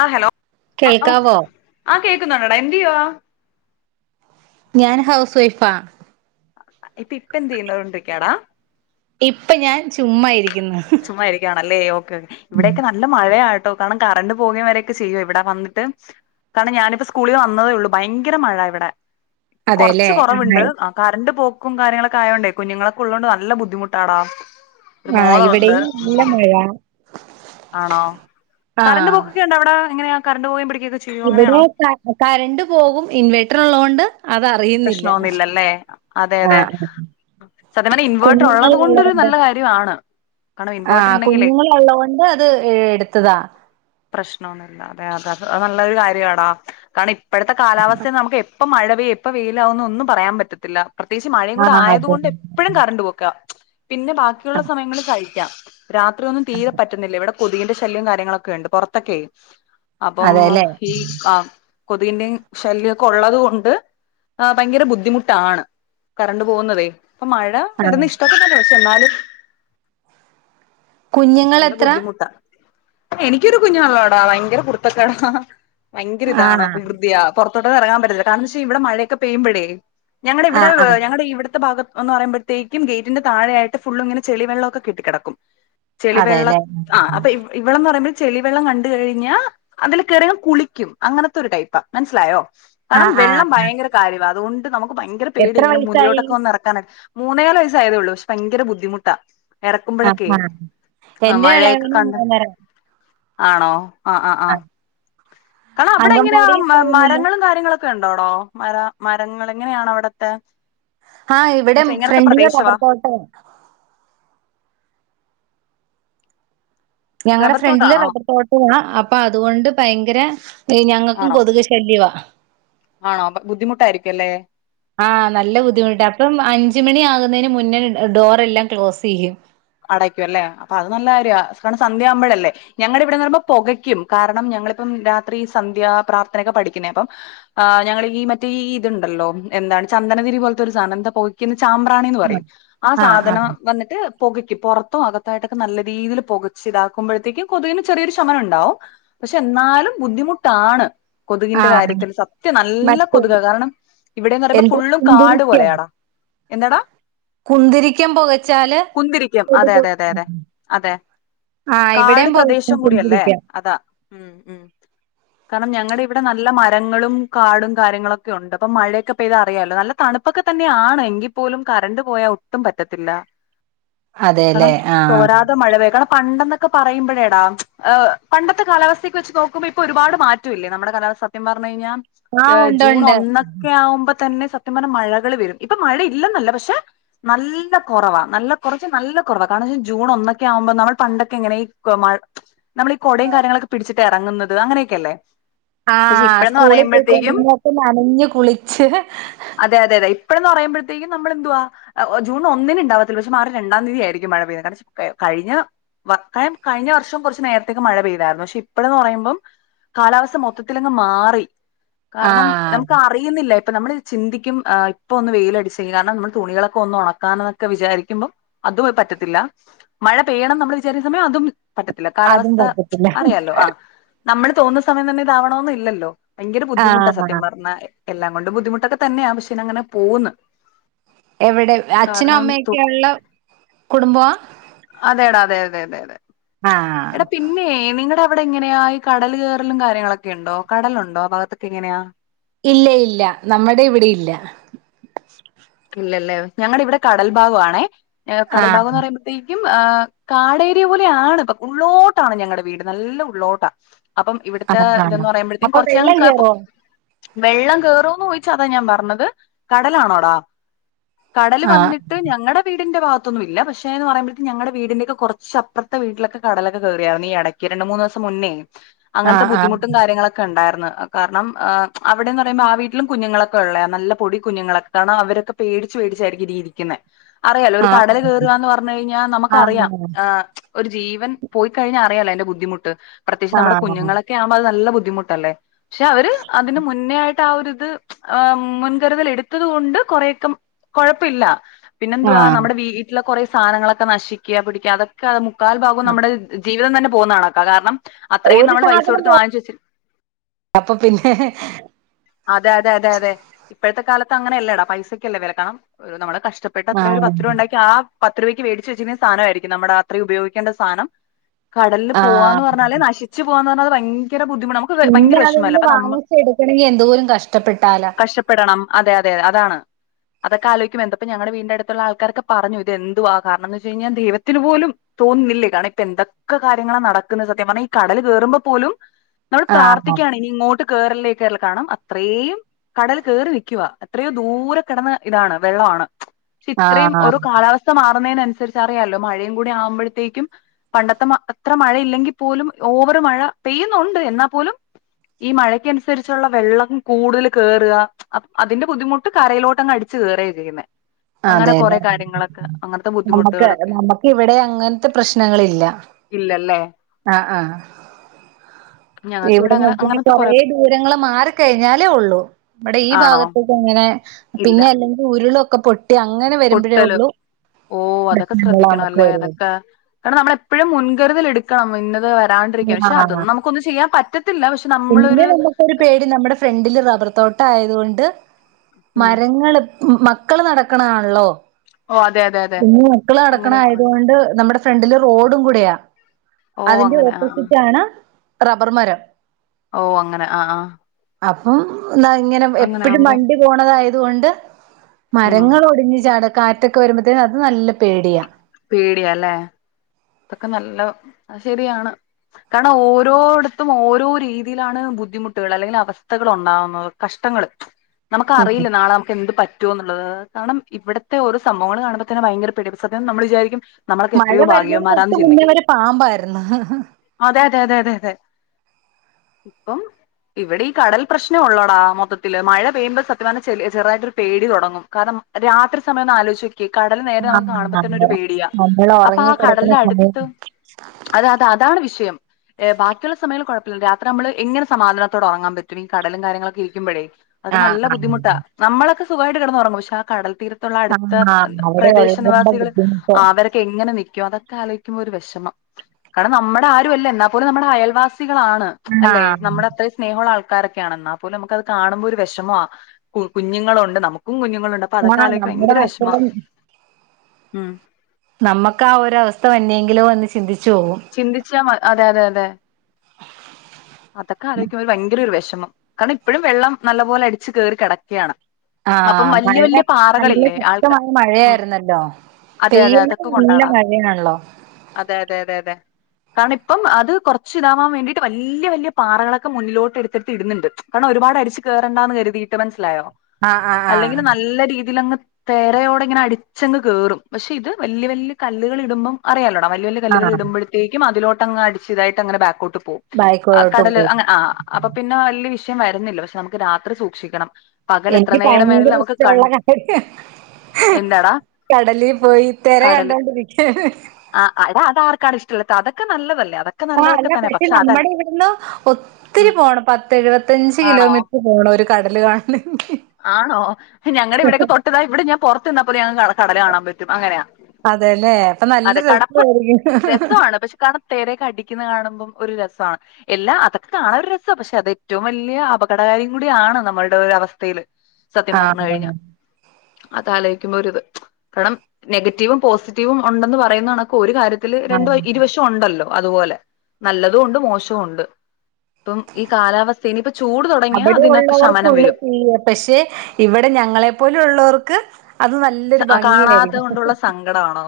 ആഹ് hello ആ കേൾക്കാവോ ആ കേക്കുന്നുണ്ടടാ എന്ത്യോയ്യാ ഞാൻ ഹൗസ് വൈഫാ ഇപ്പ ഇപ്പ എന്തേയ്‌തോണ്ടിരിക്കെടാ ഇപ്പ ഞാൻ ചുമ്മ ഇരിക്കുന്നു ചുമ്മാരിക്കാണല്ലേ ഓക്കെ ഓക്കേ ഇവിടൊക്കെ നല്ല മഴയാട്ടോ കാരണം കറണ്ട് പോവേ വരൊക്കെ ചെയ്യോ ഇവിടെ വന്നിട്ട് കാരണം ഞാനിപ്പ സ്കൂളിൽ വന്നതേ ഉള്ളു ഭയങ്കര മഴ ഇവിടെ ഇപ്പൊ കൊറച്ച് അതെല്ലേ കൊറവുണ്ട് കറണ്ട് പോക്കും കാര്യങ്ങളൊക്കെ ആയോണ്ടേ കുഞ്ഞുങ്ങളൾക്കെള്ളതോണ്ട് നല്ല ബുദ്ധിമുട്ടാടാ ഒരു ആഹ് മോളുണ്ട് ഇവിടെയും നല്ല ഉം മഴ ആണോ കറണ്ട് ആഹ് പോക്കൊക്കെണ്ടോ അവിടെ എങ്ങനെയാ കറണ്ട് പോവേംപിടിക്കൊക്കെചെ ഇവിടെ കറണ്ട് പോകും ഇൻവേട്ടർ ഉള്ളത് കൊണ്ട് അത പ്രശ്നമൊന്നുമില്ലല്ലേ അതെ അതെ ആഹ് സത്യം പർഞ്ഞാ ഇൻവേർട്ടർ കുഞ്ഞുങ്ങൾ ഉള്ളത് കൊണ്ടരു ഉള്ളോണ്ട് നല്ല കാര്യം ര്യആണ് ആഹ് കുഞ്ഞുങ്ങളുള്ളത് കൊണ്ട് അത് ഏ എടുത്തതാ പ്രശ്നമൊന്നുമില്ല അതെ അത് നല്ലൊരു കാര്യാടാ കാരണം ഇപ്പോഴത്തെ കാലാവസ്ഥ നമുക്കെ എപ്പ മഴ പെയ്യും എപ്പൊ വെയിലാവുന്നൊ ഒന്നും പറയാൻ പറ്റത്തില്ല പ്രത്യേകിച്ച് മഴയും കൂടെ ആഹ് അതെ ആയതുകൊണ്ട് എപ്പഴും കറണ്ട് പോക്കാ പിന്നെ ബാക്കിയുള്ള ആഹ് സമയങ്ങളിൽ കഴിക്കാം രാത്രിയൊന്നും തീരെ പറ്റുന്നില്ല ഇവിടെ കൊതുകിന്റെ ശല്ല്യം കാര്യങ്ങളൊക്കെ ഉണ്ട് പൊ റത്തൊക്കെയ് അപ്പം അതെല്ലേ ഈ ആ കൊതിന്റെയും ശല്യംഒക്കെ ഉള്ളത് കൊണ്ട് ആഹ് ഭയങ്കര ബുദ്ധിമുട്ടാണ് കറണ്ട് പോകുന്നതേ അപ്പൊ മഴ ആഹ് വരുന്ന ഇഷ്ടൊക്കെന്നെ പക്ഷേ എന്നാലും കുഞ്ഞുങ്ങൾ നല്ല എത്ര ബുദ്ധിമുട്ടാ എനിക്കൊരു കുഞ്ഞു നല്ലോടാ ഭയങ്കര കുരുത്തക്കേടാ ഭയങ്കര ഇതാണ് ആഹ് വൃകൃതിയാ പുറത്തോട്ടന്നും ഇറങ്ങാൻ പറ്റില്ല കാരണം എന്ത വെച്ചാ ഇവിടെ മഴയക്കെ പെയ്യുമ്പഴേ ഞങ്ങടെ ഇവിടെ ആഹ് ആഹ് ഞങ്ങള ഇവട് ത്തെ ഭാഗം എന്ന് പറയ്മ്പഴ് ത്തേക്കും ഗേറ്റിന്റെ താഴായിട്ട് ഫുള്ള് ഇങ്ങനെ ചെളിവെള്ളം കെട്ടികെടക്കും ചെളിവെള്ളം അതെല്ലേ ആഹ് അപ്പൊ ഇവ ഇവളെന്ന് പറയുമ്പോൾ ചെളിവെള്ളം കണ്ട് കഴിഞ്ഞാ അതില് കേറിയങ്ങ് കുളിക്കും അങ്ങനത്തെ ഒരു ടൈപ്പാ മനസ്സിലായോ കാരണം ആഹ് വെള്ളം ആഹ് ഭയങ്കര കാര്യവാ അതുകൊണ്ട് നമ്മക്ക് ഭയങ്കര പേടി എത്ര ഇങ്ങനെ വയസായി മുന്നിലോട്ടൊക്കെ ഒന്ന് എറക്ക ക്കാനൊക്കെ മൂന്നേല് വയസ്സ ആയതേ ഉള്ളൂ പക്ഷേ ഭയര ബുദ്ധിമുട്ടാ ആഹ് ഇറക്കുമ്പോഴൊക്കെ ആഹ് ആഹ് എന്റെ മഴയൊക്കെ ഇളയവന് കണ്ട് മൂന്നര ആണോ ആഹ് ആഹ് ആഹ് കാരണം അവിടെ എങ്ങനെയാ അങ്കൻവാടി മര പോകുന്നില്ല മരങ്ങളും കാര്യങ്ങളൊക്കെ ക്കെ ഉണ്ടോടോ മര മരങ്ങള് എങ്ങനെയാണവിടത്തെ ആഹ് ഇവിടെ ഫ്രണ്ട്ല് റബർത്തോട്ടാ ഞങ്ങടെ റബ്ബർ ഫ്രണ്ടില് തോട്ടാണോ? റബർത്തോട്ടുവാണ് അപ്പൊ അതുകൊണ്ട് ഭയങ്കര ഏഹ് ഞങ്ങൾക്കും ആണോ കൊതുക് ശല്യവാ ആണോ ബുദ്ധിമുട്ടായിരിക്കുല്ലേ ആഹ് നല്ല ബുദ്ധിമട്ട അപ്പം അഞ്ച് മണി ആകുന്നതിന് മുന്നേ ഡോറെ ല്ലാം ക്ലോസ്സെയ്യും അടയ്ക്കും അല്ലേ അപ്പൊ അത് നല്ല കാര്യ കാരണം സന്ധ്യ യാകുമ്പോഴല്ലേ ഞങ്ങടെ ഇവിടെന്ന് പറയുമ്പോ പൊകയ്ക്കും കാരണം ഞങ്ങളിപ്പം രാത്രി സന്ധ്യ പ്രാർത്ഥനൊക്കെ പഠിക്കുന്നേ അപ്പം ആഹ് ഞങ്ങള് ഈ മറ്റേ ഈ ഇതുണ്ടല്ലോ എന്താണ് ചന്ദനതിരി പോൽത്തെ ഒരു സാധനംന്താ പൊ ക്കുന്ന ചാമ്പ്രാണിന്ന് പറയും ആ സാധനം വന്നിട്ട് പുകയ്ക്കും പുറത്തും അകത്തായിട്ടൊക്കെ നല്ല രീതിയില് പുകച്ച് ഇതാക്കുമ്പോഴത്തേക്കും കൊതുകിന് ചെറിയൊരു ശമനണ്ടാവും പക്ഷേ എന്നാലും ബുദ്ധിമുട്ടാണ് ആ കൊതുകിന്റെ കാര്യത്തിൽ സത്യം നല്ല മറ്റേ കൊതുക കാരണം ഇവിടെന്ന് പറയുമ്പോ എന്താ ഫുള്ളും കാട് പോലെ കുന്തിരിക്കം ആടാ എന്താടാ കുന്തിരിക്കം പൊകച്ചാല് കുന്തിരിക്കം അതെ അതെ അതെ അതെ അതെ ആഹ് കാട് ഇവിടെയും പോകക്കും പ്രദേശം കൂടിയല്ലേ കുന്തിരിക്കം അതാ ഉം ഉം കാരണം ഞങ്ങളുടെ ഇവിടെ നല്ല മരങ്ങളും കാടും കാര്യങ്ങളൊക്കെ ഉണ്ട് അപ്പൊ മഴയൊക്കെ പെയ്താ അറിയാലോ നല്ല തണുപ്പ് പ്പൊക്കെ തന്നെയാണ് എങ്കിൽ പോലും കറണ്ട് പോയാൽ ഒട്ടും പറ്റത്തില്ല കാരണം അതെല്ലേ ആ തോരാത് തെ മഴവേ കാരണം പണ്ടെന്നൊക്കെ പറയുമ്പഴേടാ പണ്ടത്തെ കാലാവസ്ഥയ്ക്ക് വെച്ച് നോക്കുമ്പോ ഇപ്പൊ ഒരുപാട് മാറ്റം റ്റൂല്ല നമ്മുടെ കാലാവസ്ഥ സത്യം പറഞ്ഞ കഴിഞ്ഞാൽ ആ ഉണ്ട് ജൂൺ ഉണ്ട്. ഒന്ന് ഒക്കെ ആവുമ്പോ തന്നെ സത്യം പറഞ്ഞാ മഴകൾ വരും ഇപ്പൊ മഴ ഇല്ലെന്നല്ല പക്ഷെ നല്ല കുറവാ നല്ല കുറച്ച് നല്ല കുറവാ കാരണംന്നൊചാ ജൂൺ ഒന്നൊക്കെ ആവുമ്പോൾ നമ്മൾ പണ്ടൊക്കെ ഇങ്ങനെ ഈ മ നമ്മൾ ഈ കുടയും കാര്യങ്ങളൊക്കെ പിടിച്ചിട്ട് ഇറങ്ങുന്നത് അങ്ങനെയൊക്കെയല്ലേ പക്ഷെ ആഹ് ഇപ്പഴന്ന് സ്കൂളിൽ പറയുമ്പോഴത്തേക്കും പൊയ്‌ക്കൊണ്ടിരുന്നപ്പ നനഞ്ഞഞ് കുളിച്ച് അതെ അതെതെ ഇപ്പഴന്ന് പറയുമ്പഴത്തേക്കും നമ്മൾന്തുവാ ജൺ ഒന്നിന് ഉണ്ടാവത്തില്ല പ മാറി രണ്ടാം തീയതി ആയിരിക്കും മഴ പെയ്ന്ന കാരണം കഴിഞ്ഞ വക്കയം കഴിഞ്ഞ വർഷം കുറച്ച് നേരത്തേക്ക് മഴ പെയ്തായിരുന്നു പക്ഷെ ഇപ്പഴന്ന് പറയുമ്പം കാലാവസ്ഥ മൊത്തത്തിലങ്ങ് മാറി ആ കാരണം നമുക്ക് അറിയുന്നില്ല ഇപ്പൾ നമ്മൾ ചിന്തിക്കും ആഹ് ഇപ്പോൾ ഒന്ന് വെയിലടിച്ചെങ്കിൽ കാരണം നമ്മൾ തുണികളക്കെ ഒന്ന് ഉണക്കാന്നൊക്കെ വിചാരിക്കും കുമ്പം അതും പറ്റത്തില്ല മഴ പെയ്യണം നമ്മൾ വിചാരിന്ന സമയം അതും പറ്റത്തില്ല അതും കാലാവസ്ഥ പറ്റത്തില്ല. അറിയാലോ ആഹ് നമ്മള് തോന്നുന്ന സമയം തന്നെ ഇതാവണോന്ന് ഇല്ലല്ലോ ഭയങ്കര ആ ബുദ്ധിമുട്ടാ സത്യം പറഞ്ഞ എല്ലാം കൊണ്ട് ബുദ്ധിമുട്ടൊക്കെ തന്നെയാണ് പക്ഷേ ഇ അങ്ങനെ പോന്ന് എവിടെ അച്ഛനും തു അമ്മയൊക്കെയ ഉള്ള കുടുംബമാ അതെടാ അതെ അതെ അതെ അതെ ആഹ് എടാ പിന്നെ നിങ്ങളുടെ അവിടെ എങ്ങനെയ ഈ കടൽ കയറലും കാര്യങ്ങളൊക്കെ ഉണ്ടോ കടലുണ്ടോ ഭാഗത്തൊക്കെ എങ്ങനെയാ ഇല്ല ഇല്ല നമ്മുടെ ഇവിടെ ഇല്ല ഇല്ലല്ലേ ഞങ്ങളുടെ ഇവിടെ കടൽ ഭാഗ ആണെ കടൽ ഭാഗം എന്ന് ആഹ് പറയ്മ്പോ തേക്കും ആഹ് കാടേരിയ പോലെയാണ് ഉള്ളോട്ടാണ് ഞങ്ങളടെ വീട് നല്ല ഉള്ളോട്ട അപ്പം ഇവിടുത്തെ ആഹ് ആഹ് ഇതന്ന് പറയുമ്പോഴത്തേ അപ്പൊ കൊറച്ച് വെള്ളം ഞങക്ക് കേറോ വെള്ളം കയറുംന്ന് ചോദിച്ച അതാ ഞാൻ പറഞ്ഞത് കടലാണോടാ കടല് ആഹ് വന്നിട്ട് ഞങ്ങളുടെ വീടിന്റെ ഭാഗത്തൊന്നുമില്ല പക്ഷേന്ന് പറയുമ്പോഴ ഞങ്ങടെ വീടിന്റെക്കെ കുറച്ചപ്പുറത്തെ വീട്ടിലൊക്കെ കടലൊക്കെയറിയായിരുന്നു ഈടക്ക് ക്ക് രണ്ട് മൂന്ന് ദിവസം മുന്നേ അങ്ങനത്തെ ആഹ് ആഹ് ബദ്ധിമുട്ടും കാര്യങ്ങളൊ ക്കെ ഉണ്ടാരുന്നു കാരണം ആഹ് അവിടെന്ന് പറയ്പോ ആ വീട്ടിലും കുഞ്ഞുങ്ങളൊക്കെ ഉള്ളയ നല്ല പൊടി കുഞ്ഞുങ്ങളൊക്കെ കാരണം അവരൊക്ക പേടിച്ച് പേടിച്ചായിരിക്കും ഇതി ഇരിക്കുന്ന അറിയാലോ ഒരു കടല് ആഹ് കേയറുവാന്ന് പറഞ്ഞു കഴിഞ്ഞാൽ നമുക്കറിയാം ആഹ് ഒരു ജീവൻ പോയി കഴിഞ്ഞ അറിയല്ലോ എതിന്റെ ബുദ്ധിമുട്ട് പ്രത്യേകിച്ച് ആഹ് നമ്മുടെ കുഞ്ഞങ്ങള ക്കെ ആവുമ്പോ അത് നല്ല ബുദ്ധിമുട്ടല്ലേ പക്ഷെ അവര് അതിന് മുന്നേ ആയിട്ട് ട്ട് ആരിത് മുൻകരുതൽ എടുത്തത് കൊണ്ട് കൊറേക്കെ കുഴപ്പില്ല പിന്നെ ആഹ് എന്തുവാ ആഹ് നമ്മുടെ വീട്ടിലെ കുറെേ സാധനങ്ങളൊക്കെ നശിക്കുക പിടിക്കുക അതൊക്കെ മുക്കാൽ ഭാഗവും നമ്മുടെ ജീവിതം തന്നെ പോകുന്നതണോക്ക കാരണം അത്രയും ഒരു നമ്മൾ പൈസ സാധനം കൊടുത്ത് വാങ്ങിച്ചു വെച്ച അപ്പൊ പിന്നെ അതെ അതെ അതെ അതെ ഇപ്പോഴത്തെ കാലത്ത് അങ്ങനെ അല്ലേടാ പൈസക്കെ അല്ലേ വില കാരണം നമ്മള് കഷ്ട പട്ട അത്ര ഒരു ആഹ് പത്ത് രൂപ ഉണ്ടാക്കി ആ പത്ത് രൂപയ്ക്ക് വേടിച്ച് വെച്ചിരിക്കുന്ന സാനമായിരിക്കും നമ്മുടെ അത്രയും ഉപോഗിക്കേണ്ട സാനം കടലിൽ പോവാന്ന് ആഹ് പറഞ്ഞാല് നശിച്ചു പോവാന്ന് പറഞ്ഞാല് ഭയങ്കര ബുദ്ധിമുട്ടാ പിന്നെ അതൊന്ന് വാങ്ങിച് എടുക്കണമെങ്കി എന്തോരം കഷ്ടപ്പെട്ടാല പപ്പെടണം അതെ അതെെ അതാണ് അതൊക്കെ ആലോയ്ക്കുമ്പോ എന്താപ്പോ ഞങ്ങടെ വീടിന്റെ അടുത്തുള്ള ആൾക്കാരൊക്കെ പറഞ്ഞു ഇത് എന്തുവാ കാരണംന്നു വെച്ച് കഴിഞ്ഞാൽ ദൈവത്തിന് പോലും തോന്നുന്നില്ലേ കാരണം ഇപ്പൊ എന്തൊക്കെ കാര്യങ്ങളാ നടക്കുന്ന സത്യം പറഞ്ഞാൽ ഈ കടൽ കേറുമ്പോൾ പോലും നമ്മൾ ആഹ് പ്രാർത്ഥിക്കയാണ് ഇനി ഇങ്ങോട്ട് കേറലേ കേറ കാരണം അത്രയും കടൽ കേറി നിൽക്കവാ എത്രയോ ദൂര കിടന്ന ഇതാണ് വെള്ളമാണ് പക്ഷെ ഇത്രയും ആഹ് ഒരു കാലാവസ്ഥ സ്ഥ മാറുന്നതിനനുസരിച്ച് അറിയാാലോ മഴയും കൂടി ആവുമ്പോഴത്തേക്കും പണ്ടത്തെ മ അത്ര മഴയില്ലെങ്കിൽ പോലും ഓവറ് മഴ പെയ്യുന്നുണ്ട് എന്നാ പോലും ഈ മഴയ്ക്കനുസരിച്ചുള്ള വെള്ളം കൂടുതൽ കേയറുക അതിന്റെ ബുദ്ധിമുട്ട് കരയിലോട്ട് പെട്ടന്ന് അടിച്ചു കയറയ ചെയ്യുന്നെ അങ്ങനെ കൊറെ അതെല്ലേ കാര്യങ്ങളൊക്കെ അങ്ങനത്തെ നമുക്ക് ബുദ്ധിമുട്ടുകളൊക്കെ ഇണ്ട് നമുക്ക് ഇവിടെ അങ്ങനത്തെ പ്രശ്നങ്ങളില്ല ഇല്ലല്ലേ ആഹ് ആഹ ഞങ്ങക്ക് ഇവിടെ അങ്ങനെ നോക്കെ അങ്ങനത്തെ കൊറെ കൊറെേ ദൂരങ്ങള് മാറിക്കഴിഞ്ഞാലേ ഉള്ളു ഇവിടെ ഈ ആണോ? ഭാഗത്ത് അങ്ങനെ ഇല്ല. പിന്നെ അല്ലെങ്കിൽ ഉരുളൊക്കെ പൊ ട്ടി അങ്ങനെ പൊട്ടല് വരുമ്പോഴേള്ളൂ ഓ അതൊക്കെ പ്രശ്നങ്ങള് ശ്രദ്ധിക്കണം നമുക്ക് അല്ലേ? വര അതൊക്കെ കാരണം നമ്മളെപ്പോഴും മുൻകരുതല് എടുക്കണം ഇന്നത് വരും വരാണ്ടിരിക്കാൻ പക്ഷെ ആഹ് അതൊന്നും നമുക്കൊന്നും ചെയ്യാൻ പറ്റത്തില്ല പക്ഷെ പിന്നെ നമ്മളൊരു നമുക്കൊരു പേടി നമ്മുടെ ഫ്രണ്ടില് റബർ തോട്ടം ആയതുകൊണ്ട് ഉം മരങ്ങള് മക്കൾ നടക്കണത് ആണല്ലോ ഓ അതെ അതെ അതെ കുഞ്ഞി മക്കൾ നടക്കണത് അങ്ങനെയൊക്കെ ഉണ്ട്. ആയതുകൊണ്ട് നമ്മുടെ ഫ്രണ്ടില് റോഡും കൂടെയാ ഓ അതിന്റെ അങ്ങനെ ആ ഓപ്പോസിറ്റ് ആണ് റബ്ബർ മരം ഓ അങ്ങനെ ആഹ് ആഹ് അപ്പം ഇതാ ഇങ്ങനെ എപ്പഴും ആകുമ്പം വണ്ടി പോണതായത് കൊണ്ട് ഉം മരങ്ങൾ ഒടിഞ്ഞ് ചാട കാറ്റൊക്കെ വരുമ്പത്തേനും അത് നല്ല പേടിയാ പേടിയാ അല്ലേ ഇതൊക്കെ നല്ല അത് ശെരിയാണ് കാരണം ഓരോടത്തും ഓരോ രീതിയിലാണ് ബുദ്ധിമുട്ടുകൾ അല്ലെങ്കിൽ അവസ്ഥകൾ ഉണ്ടാാവുന്നത് കഷ്ടങ്ങള് [unintelligible] നമുക്കറിയില്ല നാളെ നമക്ക് എന്ത് പറ്റ റ്റോന്നുള്ളത് കാരണം ഇവിടത്തെ ഓരോ സംഭവങ്ങൾ കാണുമ്പോ തന്നെ ഭയങ്കര പേടിയാ സത്യം നമ്മൾ വിചാരിക്കും നമ്മളൊക്കെ എത്രയോ ഭാഗ്യവൻമാരാ ള് മുന്നേ വരെ പാമ്പായിരുന്നു അതെതെ അതെ അതെ അതെ ഇപ്പം ഇവിടെ ഈ കടൽ പ്രശ്നം ഉള്ളോടാ മൊത്തത്തില് മഴ പെയ്യുമ്പോൾ സത്യപറഞ്ഞാ ചെ ചെറുതായിട്ടൊരു പേടി തുടങ്ങും കാരണം രാത്രി സമയം ഒന്ന് ആലോച്ച് നോക്കിയേ കടൽ നേരെ നമുക്ക് ആഹ് കാണുമ്പോത്തന്ന ഒരു പേടിയാ നമ്മൾ അപ്പൊ ഉറങ്ങി ആ കിടക്കുന്ന കടലിന്റെ അടു സമയം അത അത അതാണ് വിഷയം ബാക്കിയുള്ള സമയം കുഴപ്പില്ല രാത്രി നമ്മള് എങ്ങനെ സമാധാനത്തോട് ഉറങ്ങാൻ പറ്റും ഈ കടലും കാര്യങ്ങളൊക്കെ ഇരിക്കുമ്പോഴേ അത് ഒക്കെ ആഹ് നല്ല ബുദ്ധിമുട്ട നമ്മളൊക്കെ സുഖമായിട്ട് കിടന്നറങ്ങും പക്ഷെ ആ കടൽ തീരത്ത് ത്ത ആഹ് അടുത്ത ആഹ് അവിടെ പ്രദേശ ഉള്ളതിന്റെ നിവാസികൾ ബുദ്ധിമുട്ട് അവരൊക്കെ എങ്ങനെ നിക്കും അതൊക്കെ ആലോചി ഒരു വിഷമം കാരണം നമ്മുടെ ആരും അല്ല എന്നാ പോലും നമ്മുടെ അയൽവാസികളാണ് അല്ലെ ആഹ് നമ്മുടെ അത്ര സ്നേഹമുള്ള ആൾക്കാരൊക്കെയാണ് എന്നാ പോലും നമുക്കത് കാണുമ്പോ ഒരു വിഷമാ ആ കുഞ്ഞുങ്ങളുണ്ട് നമുക്കും കുഞ്ഞുങ്ങളുണ്ട് അപ്പ അതൊക്കെ ആഹ് ആലോയിക്ക നമ്മുടെ ഭയങ്കര വിഷമ മക്കളും ഉം നമ്മുക്ക് ആ ഒര് അവസ്ഥ വന്നെങ്കിലോ എന്ന് ചിന്തിച്ചു പോകും ചിന്തിച്ച അതെ അതെ അതെ അതൊക്കെ ആലോചിക്കുമ്പ ഒരു ഭയങ്കര ഒരു വിഷമം കാരണം ഇപ്പഴും വെള്ളം നല്ലപോലെ അടിച്ച് കേറി കിടക്കുകയാണ് അപ്പം ആഹ് മഴ വല്യ വല്യ നല്ല പാറകളില്ലേ ആൾക്കാ ശക്തമായ ഉം മഴയായിരുന്നല്ലോ അതെ അതെ പെയ്യുന്നത് അതൊക്കെ നല്ല കൊണ്ടാടാ മഴയാണല്ലോ അതെ അതെ അതെ അതെ കാരണം ഇപ്പം അത് കുറച്ച് ഇതാവാൻ വേണ്ടിട്ട് വല്ലി വല്ല്യ വല്ല്യ പാറകളൊക്കെ മുന്നിലോട്ട് എടുത്തെടുത്ത് ഇട്ന്നുണ്ട് കാരണം ഒരുപാടടിച്ച് കയറണ്ടാന്ന് കരുതിയിട്ട് മനസ്സിലായോ ആഹ് ആഹ് അല്ലെങ്കിൽ ആഹ് നല്ല രീതിലങ്ങ് തേരയോടെ ഇങ്ങനെ അടിച്ചങ്ങ് കേറും പക്ഷെ ഇത് വല്യ വല്യ കല്ലുകൾ ഇടുമ്പം അറിയാല്ലൊട വല്യ വല്യ കല്ലുകൾ ആഹ് ഇടുമ്പോഴത്തേക്കും അതിലോട്ടങ്ങ് അടിച്ച് ഇതായിട്ട് അങ്ങനെ ബാക്കോട്ട് പോവും ആഹ് ബായ്ക്കോട്ട് കടല് പോകും അങ്ങനെ ആഹ് അപ്പൊ പിന്നെ വലിയ വിഷയം വരുന്നില്ല പക്ഷെ നമുക്ക് രാത്രി സൂക്ഷിക്കണം പകൽ എത്ര എനിക്ക് നേരം ഭയങ്കര വേണേലും നമുക്ക് കൺ ഇഷ്ടമുള്ള കാര്യാ എന്താടാ കടലിപോയി തെര കണ്ടോണ്ടിരിക്കാന് ആഹ് എടാ അതാർക്കാണ് ഇഷ്ടല്ലത്തെ അതൊക്കെ നല്ലതല്ലേ അത ആഹ അല്ല പക്ഷെ നമ്മുടെ ഇവിടുന്ന് ഒത്തിരി ഉം പോണം പത്ത് എഴുപത്തഞ്ച് ആണോ കിലോമീറ്റർ പോണം ഒരു കടല് കാണണെങ്കി ആണോ ഞങ്ങളടെ ഇവിടൊക്കെ തൊട്ട്താ ഇവിടെ ഞാൻ പുറത്ത്ന്നപ്പോലും ഞങ്ങക്ക് കടൽ കാണാൻ പറ്റും അങ്ങനെയാ അതെല്ലേ അപ്പൊ നല്ല രസായിരിക്കും തെരെക അടിക്കന്ന് കാണുമ്പം ഒരു രസാ എല്ലാം അതൊക്കെ കാണൻ ഒരു ര- സ പക്ഷെ അത് ഏറ്റവും വലിയ അപകടകാരിയും കൂടിയാണ് നമ്മുടെ ഒരു അവസ്ഥയില് സത്യം പറഞ്ഞു കഴിഞ്ഞ ആഹ് അത് ആലോയിക്കുമ്പോ ഒ ഒരു ഇത് കാരണം നെഗറ്റീവും പോസിറ്റീവും ഉണ്ടെന്ന് പറയുന്ന കണക്ക ഒരു കാര്യത്തില് രണ്ട് ആഹ് ഇരുവശ ത്തുണ്ടല്ലോ അതുപോലെ നല്ലതുണ്ട് മോശുണ്ട് ഇപ്പ ഈ കാലാവസ്ഥ ഞ്ഞിപ്പ ചൂട് തുടങ്ങിയാ അവിടെ അതിനൊക്കെ ശമനം ഉള്ളവർക്കുള്ള വരും തീയ പക്ഷെ ഇവിടെ ഞങ്ങളെപ്പോലെ ള്ളർക്ക് കാണാത്ത കൊണ്ടുള്ള സങ്കടാണോ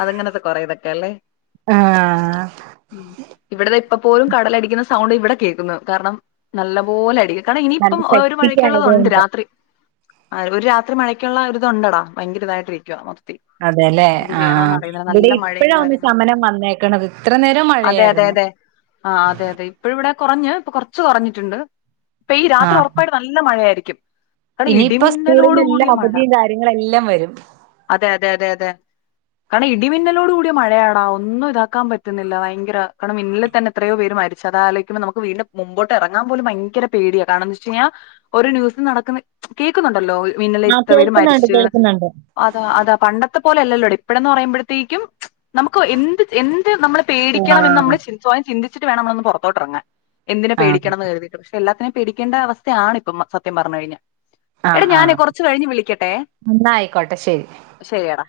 അതെങ്ങനത്തെ കൊറെ ഇതൊക്കെല്ലേ ആഹ് ഉ ഇവിടത്തെ ഇപ്പ പോലും കടലടിക്കുന്ന സൗണ്ട് ഇവിടെ കേക്കുന്നു കാരണം നല്ല പോലെ അടി- കാരണം ഇനിയിപ്പം നല്ല ഒരു മഴക്കുള്ളത് ശക്തിക്കായത് ഉണ്ട് രാത്രി ഒരു രാത്രി മഴയ്ക്കുള്ള ഒരുരിതുണ്ടടാ ഭയങ്കര ഇതായിട്ട് ഇരിക്കുവ മൊ- അതെല്ലേ ആഹ ഇവിടെ മഴയും ഇപ്പഴാ ഒന്ന് കാര്യങ്ങളൊക്കെ ശമനം തന്നെ വന്നേക്കണത് ഇത്ര നേരം മഴയായിരുന്നു ആഹ് അതെ അതെ ഇപ്പഴ ഇവിടെ കുറഞ്ഞ ഇപ്പൊ കുറച്ച് കുറഞ്ഞിട്ടുണ്ട് ഇപ്പൊ ഈ രാത്രി ആഹ് ഉറപ്പായിട്ട നല്ല മഴയായിരിക്കും കാരണം ഇനിയിപ്പോ സ്കൂളന്ന് ഇടിമിന്നലോട് എല്ലാ കൂടിയ മഴ അവധിയും കാര്യങ്ങള എല്ലാം വരും അതെ അതെ അതെ അതെ കാരണം ഇടിമിന്നലോട് കൂടിയ മഴയാടാ ഒന്നും ഇതാക്കാൻ പറ്റുന്നില്ല ഭയങ്കര കാരണം മിന്നലി തന്നെ എത്രയോ പേര് മരിച്ചതാലോകുമ്പോ നമുക്ക് വീണ്ടും മുമ്പോട്ട് എറങ്ങാ പോലു ഭയങ്കര പേടിയാ കാരണംന്ത് ച്ച യിഞ്ഞ ഓരോ ന്യൂസും നടക്കുന്ന കേൾക്കുന്നുണ്ടല്ലോ ആഹ് മിന്നലേറ്റിട്ട് കേൾക്കുന്നുണ്ട് മരിച്ച് കേൾക്കുന്നുണ്ട് അതാ അതാ പണ്ടത്തെ പോലെ അല്ലല്ലോ ഇപ്പോഴന്ന് പറയുമ്പോഴത്തേക്കും നമുക്ക് എന്ത് എന്ത് നമ്മള് പേടിക്കണംന്ന് ആഹ് നമ്മള് സ്വയം ചിന്തിച്ചിട്ട് വേണം നമ്മ നമ്മളൊന്ന് പുറത്തോട്ടിറങ്ങാൻ എന്തിന് ആഹ് പേടിക്കണംന്ന് കരുതി പക്ഷെ എല്ലാത്തിനും പേടിക്കണ്ട അവസ്ഥയാണ് ഇപ്പം സത്യം പറഞ്ഞ കഴിഞ്ഞ എടാ ഞാനേ കുറച്ച് കഴിഞ്ഞ് വിളി- ന്നായിക്കോട്ടെ ശരി ശരിയടാ